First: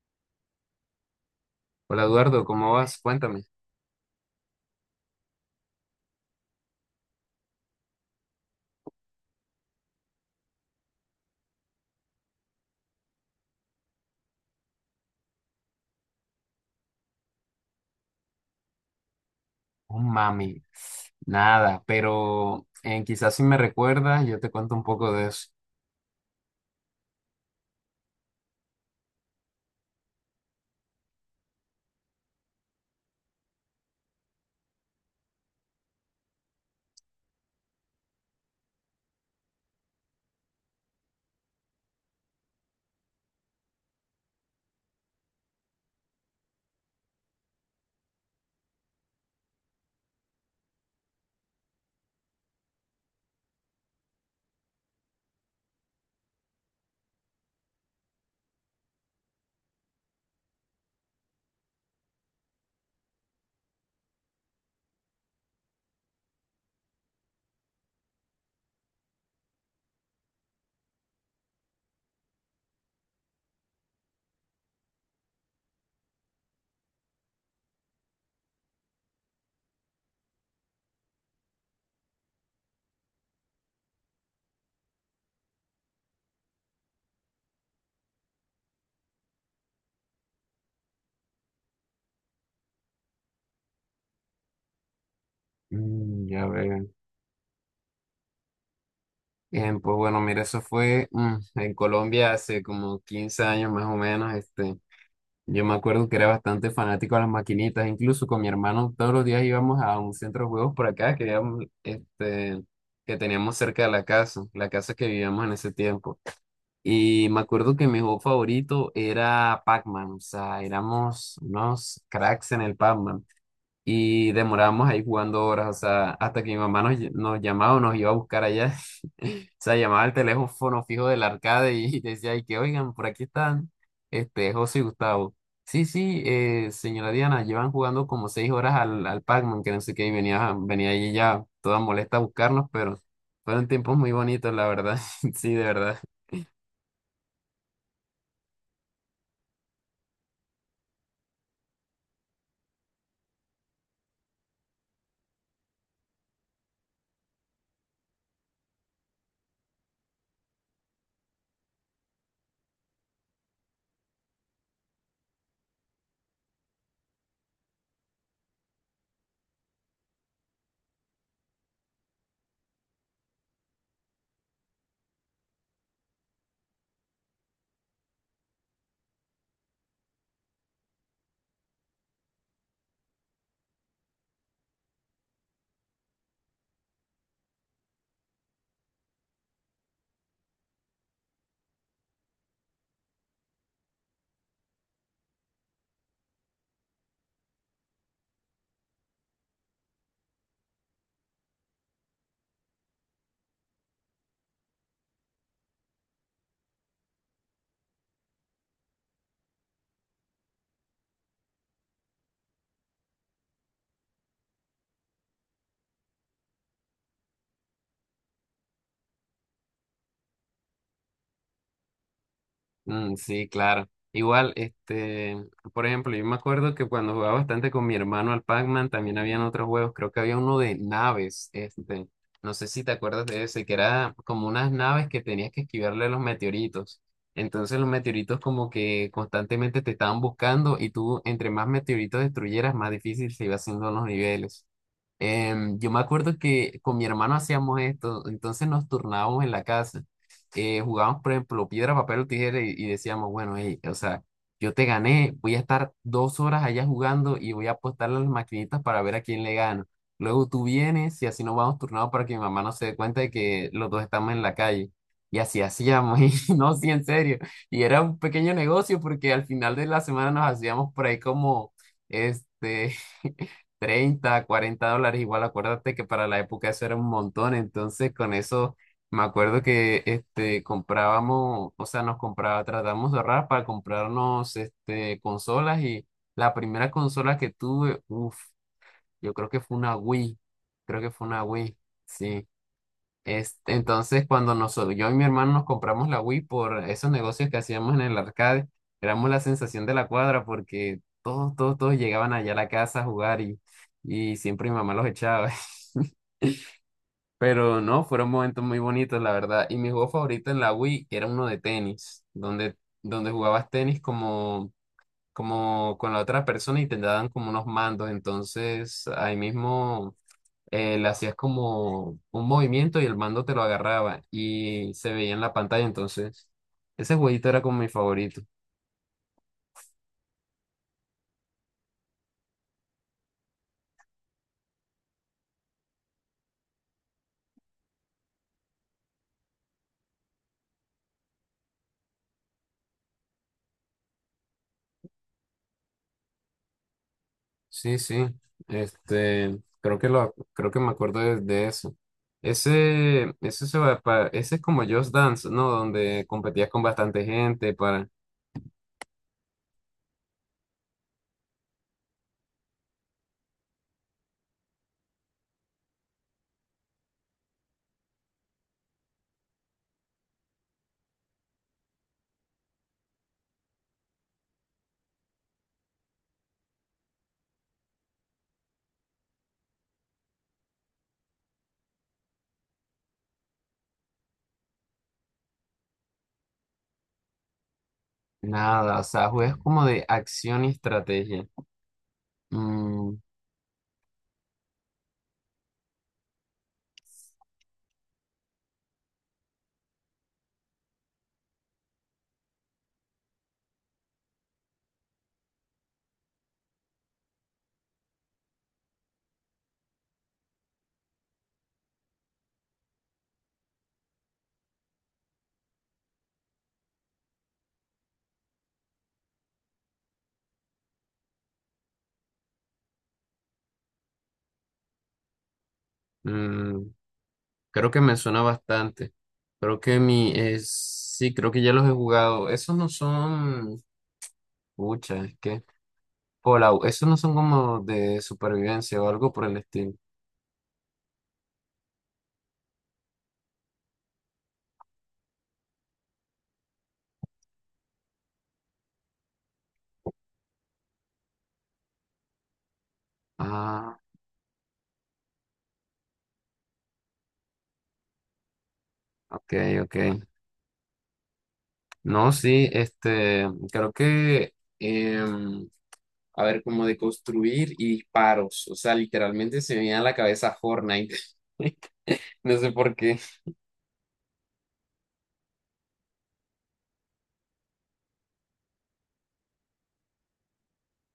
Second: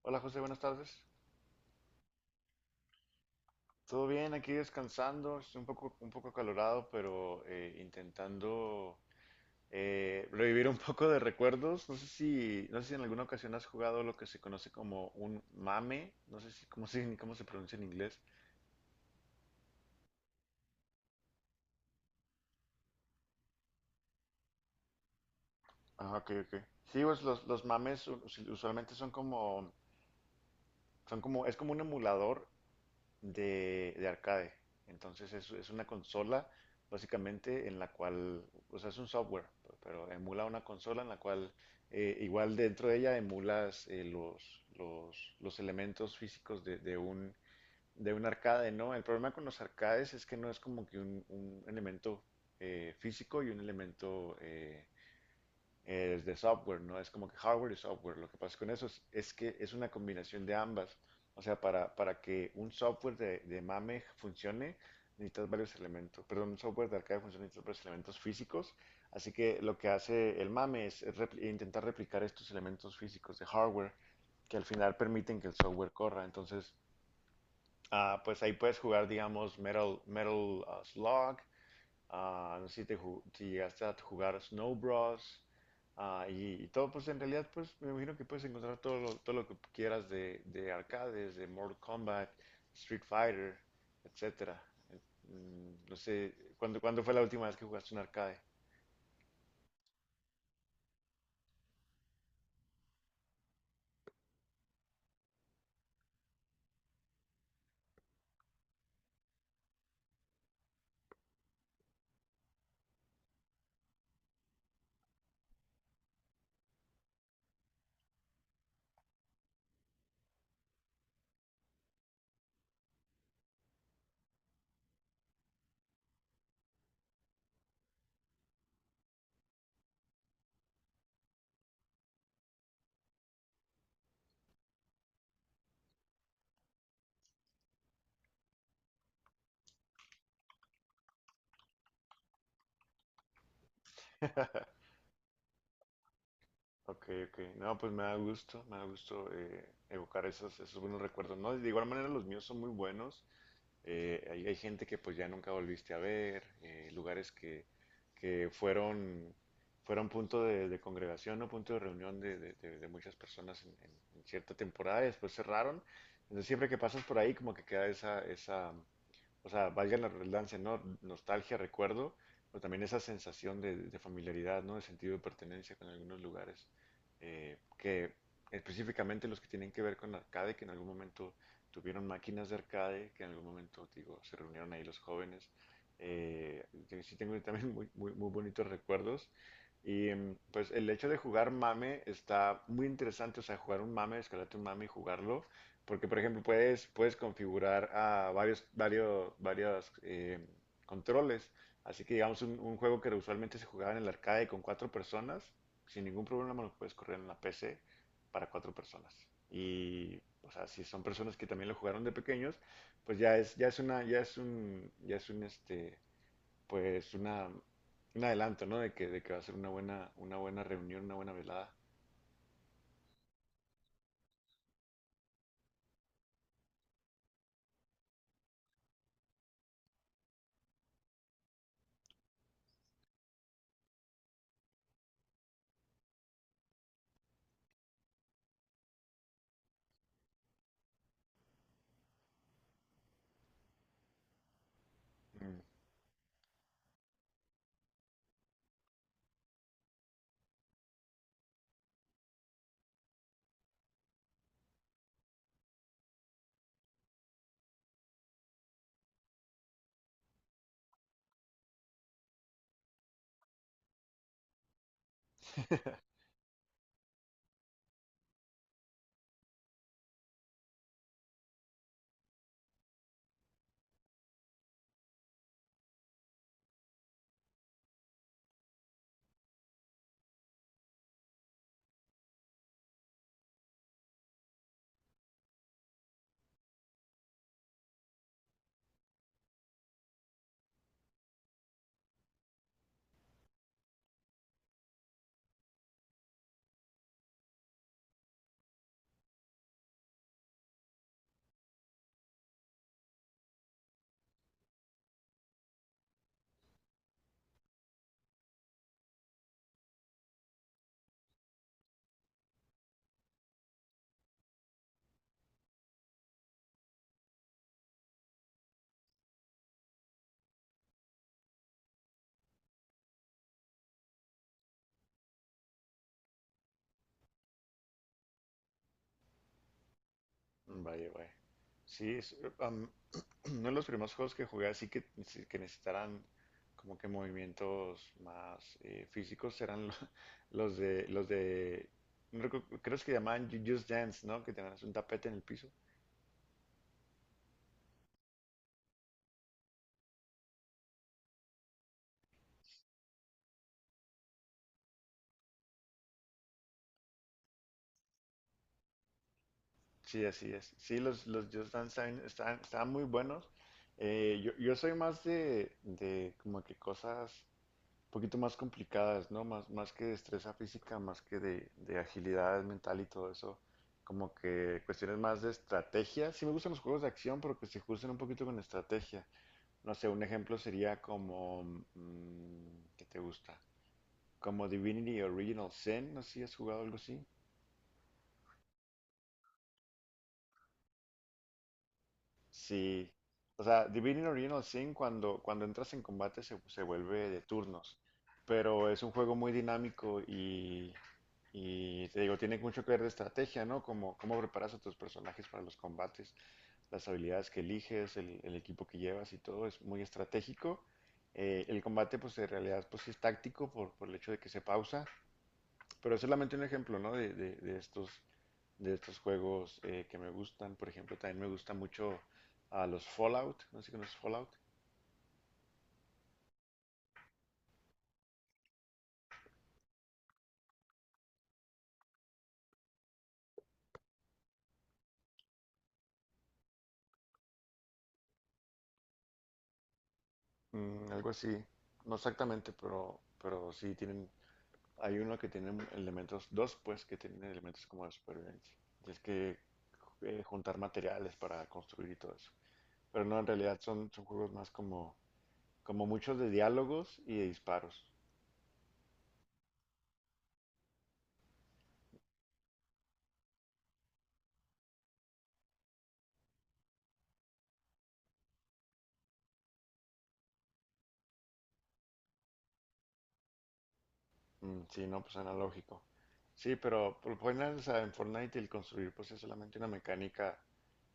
Hola José, buenas tardes. Hola Eduardo, ¿cómo vas? Cuéntame. Todo bien, aquí descansando, estoy un poco acalorado, pero intentando revivir un poco de recuerdos. No sé si en alguna ocasión has jugado lo que se conoce como un mame, no sé si cómo se, cómo se pronuncia en inglés. Oh, mami, nada, pero quizás si me recuerdas, yo te cuento un poco de eso. Ah, ok, ok. Sí, pues los mames usualmente son como, es como un emulador de arcade. Entonces es una consola básicamente en la cual, o sea, es un software, pero emula una consola en la cual igual dentro de ella emulas los elementos físicos de un arcade, ¿no? El problema con los arcades es que no es como que un elemento físico y un elemento es de software, no es como que hardware y software. Lo que pasa con eso es que es una combinación de ambas. O sea, para que un software de MAME funcione, necesitas varios elementos. Perdón, un software de arcade funcione, necesitas varios elementos físicos. Así que lo que hace el MAME es intentar replicar estos elementos físicos de hardware que al final permiten que el software corra. Entonces, ah, pues ahí puedes jugar, digamos, Metal, Metal Slug. Ah, no sé si, si llegaste a jugar Snow Bros. Ah, y todo, pues en realidad, pues me imagino que puedes encontrar todo lo que quieras de arcades, de Mortal Kombat, Street Fighter, etcétera. Eh, No Mm, sé, ya ¿ veo. cuándo fue la última vez que jugaste un arcade? Bien, pues bueno, mira, eso fue en Colombia hace como 15 años más o menos. Este, yo me acuerdo que era bastante fanático a las maquinitas, incluso con mi hermano todos los días íbamos a un centro de juegos por acá que, habíamos, este, que teníamos cerca de la casa que vivíamos en ese tiempo. Y me acuerdo que mi juego favorito era Pac-Man, o sea, éramos unos cracks en el Pac-Man y demorábamos ahí jugando horas, o sea, hasta que mi mamá nos, nos llamaba o nos iba a buscar allá, o sea, llamaba al teléfono fijo del arcade y decía, y que oigan, por aquí están, este, José y Gustavo. Sí, sí, señora Diana, llevan jugando como 6 horas al, al Pac-Man, que no sé qué, y venía, venía ahí ya toda molesta a buscarnos, pero fueron tiempos muy bonitos, la verdad. Sí, de verdad. Ok, ok. No, pues me da gusto evocar esos, esos buenos recuerdos, ¿no? De igual manera los míos son muy buenos. Hay, hay gente que pues ya nunca volviste a ver, lugares que fueron, fueron punto de congregación o punto de reunión de, de muchas personas en, en cierta temporada y después cerraron. Entonces siempre que pasas por ahí como que queda esa, esa, o sea, valga la redundancia, ¿no? Nostalgia, recuerdo, pero también esa sensación de familiaridad, ¿no? De sentido de pertenencia con algunos lugares, que específicamente los que tienen que ver con arcade, que en algún momento tuvieron máquinas de arcade, que en algún momento, digo, se reunieron ahí los jóvenes. Que sí tengo también muy, muy, muy bonitos recuerdos. Y pues el hecho de jugar mame está muy interesante, o sea, jugar un mame, descargarte un mame y jugarlo, porque, por ejemplo, puedes, puedes configurar a varios, varios controles. Así que, digamos, un juego que usualmente se jugaba en el arcade con cuatro personas, sin ningún problema lo puedes correr en la PC para cuatro personas. Y, o sea, si son personas que también lo jugaron de pequeños, pues ya es un, este, pues una, un adelanto, ¿no? De que va a ser una buena reunión, una buena velada. Mm, sí, claro. Igual, este, por ejemplo, yo me acuerdo que cuando jugaba bastante con mi hermano al Pac-Man, también habían otros juegos, creo que había uno de naves, este, no sé si te acuerdas de ese, que era como unas naves que tenías que esquivarle a los meteoritos. Entonces los meteoritos como que constantemente te estaban buscando y tú entre más meteoritos destruyeras, más difícil se iba haciendo los niveles. Mm. Em, yo me acuerdo que con mi hermano hacíamos esto, entonces nos turnábamos en la casa jugábamos, por ejemplo, piedra, papel o tijera y decíamos, bueno, hey, o sea, yo te gané, voy a estar 2 horas allá jugando y voy a apostarle a las maquinitas para ver a quién le gano. Luego tú vienes y así nos vamos turnados para que mi mamá no se dé cuenta de que los dos estamos en la calle. Y así hacíamos, y no, sí, en serio. Y era un pequeño negocio porque al final de la semana nos hacíamos por ahí como, este, $30, $40. Igual acuérdate que para la época eso era un montón, entonces con eso me acuerdo que este comprábamos, o sea, nos compraba, tratamos de ahorrar para comprarnos este consolas. Y la primera consola que tuve, uff, yo creo que fue una Wii, creo que fue una Wii, sí. Este, entonces, cuando nosotros, yo y mi hermano nos compramos la Wii por esos negocios que hacíamos en el arcade, éramos la sensación de la cuadra porque todos, todos, todos llegaban allá a la casa a jugar, y siempre mi mamá los echaba. Pero no, fueron momentos muy bonitos, la verdad. Y mi juego favorito en la Wii era uno de tenis, donde, donde jugabas tenis como, como con la otra persona y te daban como unos mandos. Entonces, ahí mismo le hacías como un movimiento y el mando te lo agarraba y se veía en la pantalla. Entonces, ese jueguito era como mi favorito. Vaya, vaya. Sí, uno de los primeros juegos que jugué así que, sí, que necesitaran como que movimientos más físicos eran los de, no recu- creo que se llamaban Just Dance, ¿no? Que tenías un tapete en el piso. Sí, sí. Este, creo que lo, creo que me acuerdo de eso. Ese ese es como Just Dance, ¿no? Donde competías con bastante gente para Sí, así es. Sí, los Just Dance están estaban muy buenos. Yo, yo soy más de como que cosas un poquito más complicadas, ¿no? Más, más que destreza física, más que de agilidad mental y todo eso. Como que cuestiones más de estrategia. Sí me gustan los juegos de acción, pero que se justen un poquito con estrategia. No sé, un ejemplo sería como... mm, ¿qué te gusta? Como Divinity Original Sin, no sé si has jugado algo así. nada. O sea, juegas como de acción y estrategia. Sí. Mm, O sea, Divinity Original Sin cuando, cuando entras en combate se, se vuelve de turnos, pero es un juego muy dinámico y te digo, tiene mucho que ver de estrategia, ¿no? Como cómo preparas a tus personajes para los combates, las habilidades que eliges, el equipo que llevas y todo es muy estratégico. El combate, pues en realidad, pues sí es táctico por el hecho de que se pausa, pero es solamente un ejemplo, ¿no? De, de estos juegos que me gustan. Por ejemplo, también me gusta mucho a los Fallout. No sé si conoces Fallout. mm, creo que me suena bastante. Creo que mi es sí, creo que ya los he jugado. Esos no son. Pucha, es que Fallout, esos no son como de supervivencia o algo por el estilo. Mm, algo así. No exactamente, pero sí tienen. Hay uno que tiene elementos, dos pues, que tienen elementos como de supervivencia. Tienes que juntar materiales para construir y todo eso. Pero no, en realidad Ah, son, son juegos más como, como muchos de diálogos y de disparos. ok, ok. No, sí, este, creo que, em, a ver, como de construir y disparos, o sea, literalmente se me viene a la cabeza Fortnite. No sé por qué. Mm, sí, no, pues analógico. Sí, pero ponen, o en Fortnite y el construir pues es solamente una mecánica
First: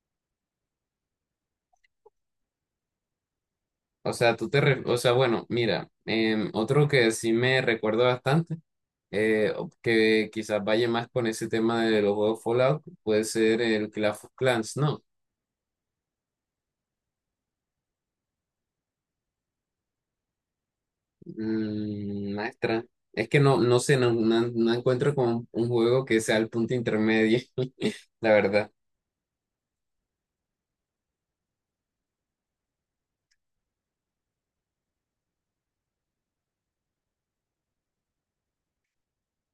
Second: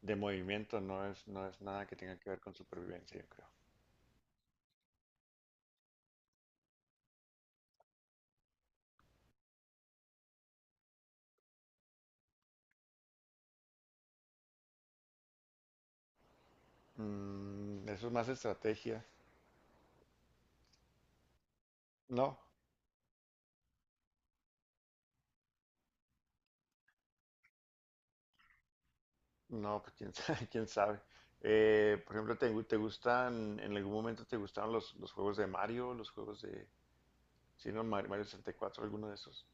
de movimiento, no es, no es nada que tenga que ver con supervivencia, yo creo. O sea, tú te, o sea, bueno, mira, em, otro que sí me recuerdo bastante, que quizás vaya más con ese tema de los juegos Fallout, puede ser el Clash of Clans, ¿no? Mm, eso es más estrategia. Mm, No, maestra, es que no, no sé, no, no encuentro como un juego que sea el punto intermedio, la verdad. no, pues quién sabe, quién sabe. Por ejemplo, ¿ te gustan, en algún momento te gustaron los juegos de Mario, los juegos de, si no, Mario 64, ¿alguno de esos?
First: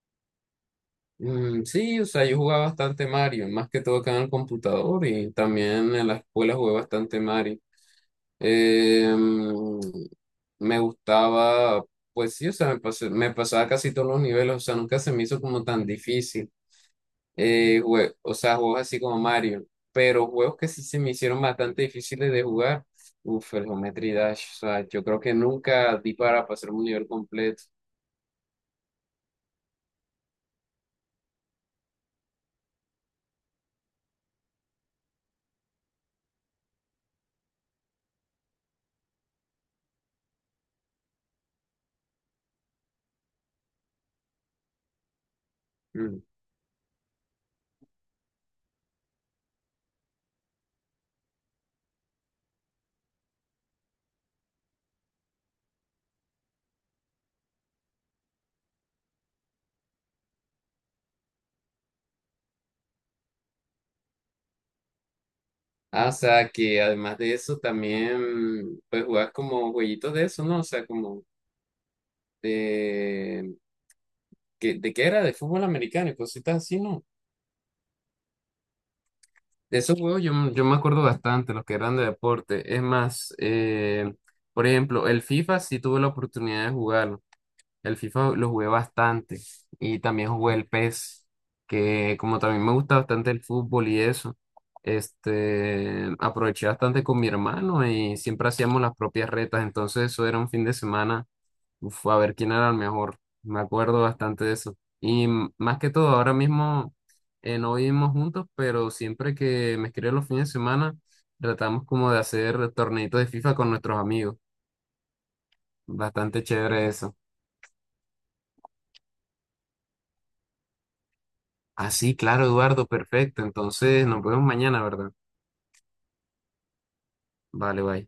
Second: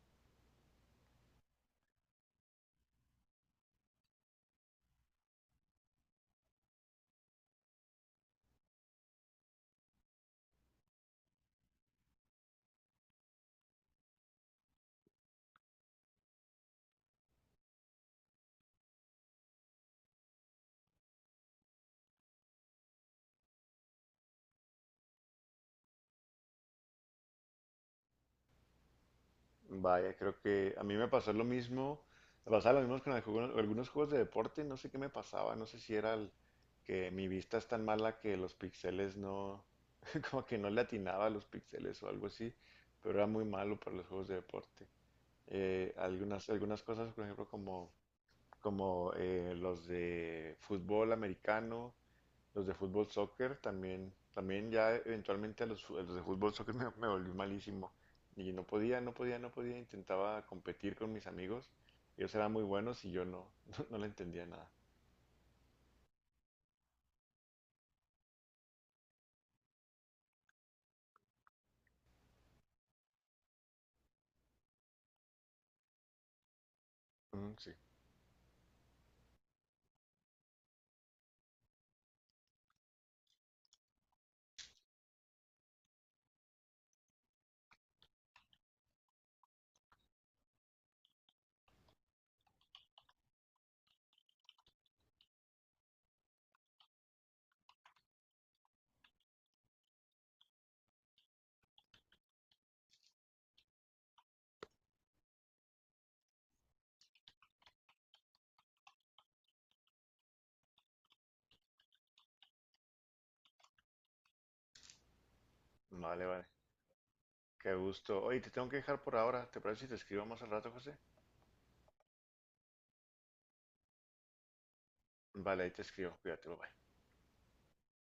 Mm, sí, o sea, yo jugaba bastante Mario, más que todo acá en el computador y también en la escuela jugué bastante Mario. Eh, mm, me gustaba, pues sí, o sea, me pasaba casi todos los niveles, o sea, nunca se me hizo como tan difícil. O sea, juegos así como Mario, pero juegos que sí se me hicieron bastante difíciles de jugar. Uf, el Geometry Dash, o sea, yo creo que nunca di para pasar un nivel completo. Vaya, creo que a mí me pasó lo mismo, me pasaba lo mismo con algunos, algunos juegos de deporte, no sé qué me pasaba, no sé si era que mi vista es tan mala que los píxeles no, como que no le atinaba a los píxeles o algo así, pero era muy malo para los juegos de deporte. Mm. Algunas, algunas cosas, por ejemplo, como, como los de fútbol americano, los de fútbol soccer también, también ya eventualmente a los, a los de fútbol soccer me volví malísimo. Y no podía, no podía, no podía. Intentaba competir con mis amigos. Ellos eran muy buenos y yo no, no, no le entendía nada. Ah, o sea, que además de eso también, pues jugabas como jueguitos de eso, ¿no? O sea, como de... ¿De qué era? De fútbol americano y cositas así, ¿no? Mm, sí. De esos juegos yo, yo me acuerdo bastante, los que eran de deporte. Es más, por ejemplo, el FIFA sí tuve la oportunidad de jugarlo. El FIFA lo jugué bastante y también jugué el PES, que como también me gusta bastante el fútbol y eso, este, aproveché bastante con mi hermano y siempre hacíamos las propias retas, entonces eso era un fin de semana, uf, a ver quién era el mejor, me acuerdo bastante de eso. Más que todo, ahora mismo no vivimos juntos, pero siempre que me escribe los fines de semana, tratamos como de hacer torneitos de FIFA con nuestros amigos, No, vale, bastante vale. chévere eso. Qué gusto. Oye, te tengo que dejar por ahora. ¿Te parece si te escribo más al rato, José? Ah, sí, claro, Eduardo, perfecto. Entonces, nos vemos mañana, ¿verdad? Vale, ahí te escribo. Cuídate, bye bye. Vale, bye.